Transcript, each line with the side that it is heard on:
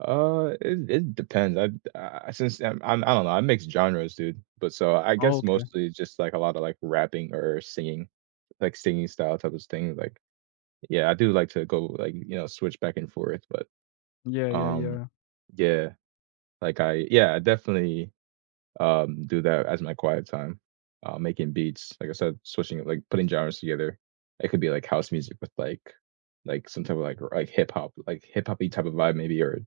right: Uh, it it depends, I'd uh, uh, since I'm I'm I don't know, I mix genres, dude, but so, I
left: Oh,
right: guess
left: okay.
right: mostly just like a lotta, like, rapping, or singing, like, singing style type of s thing, like Yeah, I do like to go, like, you know, switch back and forth, but
left: Yeah, yeah,
right: um,
left: yeah.
right: yeah, like, I Yeah, I definitely, um, do that as my quiet time, um, making beats, like, I said, switching like, putting genres together. It could be, like, house music with, like like, some type of, like, r like, hip-hop, like, hip-hop-y type of vibe, maybe, or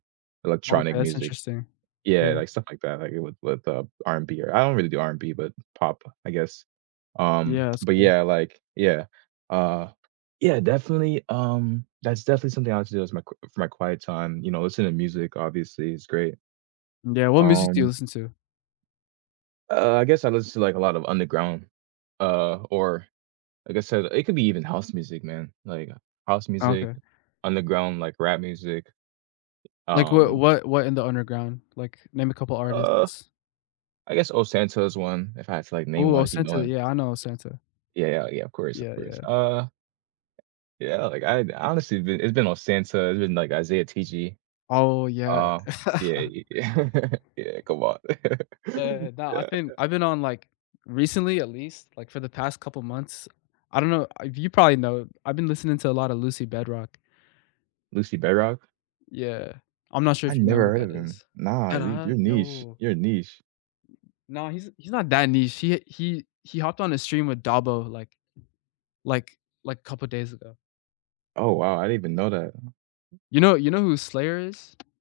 right: electronic
left: Okay, that's
right: music.
left: interesting.
right: Yeah,
left: Yeah.
right: like, stuff like that, like, it would with, uh, R&B, or I don't really do R&B, but pop, I guess. Um,
left: Yeah, that's
right: but,
left: cool.
right: yeah, like Yeah. Uh, yeah, definitely um, that's definitely something I like to do as my qu for my quiet time, you know, listen to music, obviously, is great,
left: Yeah, what music do you
right: um
left: listen to?
right: Uh, I guess I listen to, like, a lot of underground uh, or, like I said, it could be even house music, man, like, house music,
left: Okay.
right: underground, like, rap music,
left: Like, what
right: um
left: what what in the underground? Like, name a couple
right: Uh,
left: artists.
right: I guess ohsxnta is one, if I had to, like, name
left: Ooh,
right: one if you know
left: ohsxnta,
right: him.
left: yeah, I know ohsxnta.
right: Yeah, yeah, yeah, of course, of
left: Yeah,
right: course,
left: yeah.
right: uh Yeah, like, I'd honestly, it's been it's been ohsxnta, it's been, like, Izaya Tiji.
left: Oh, yeah.
right: Uh, yeah, y yeah. Yeah, come on.
left: Eh, no, I've been I've been on, like recently at least, like, for the past couple months, I don't know, uh, if you probably know I've been listening to a lot of Lucy Bedroque.
right: Lucy Bedroque?
left: Yeah. I'm not sure
right: I
left: if you know who
right: never heard
left: that
right: of him.
left: is.
right: Nah,
left: And
right: y
left: I
right: you're niche,
left: yo
right: you're niche.
left: Nah, he's he's not that niche. He he he hopped on the stream with Dabo, like like like, couple days ago.
right: Oh, wow. I didn't even know that.
left: You know you know who Slayr is?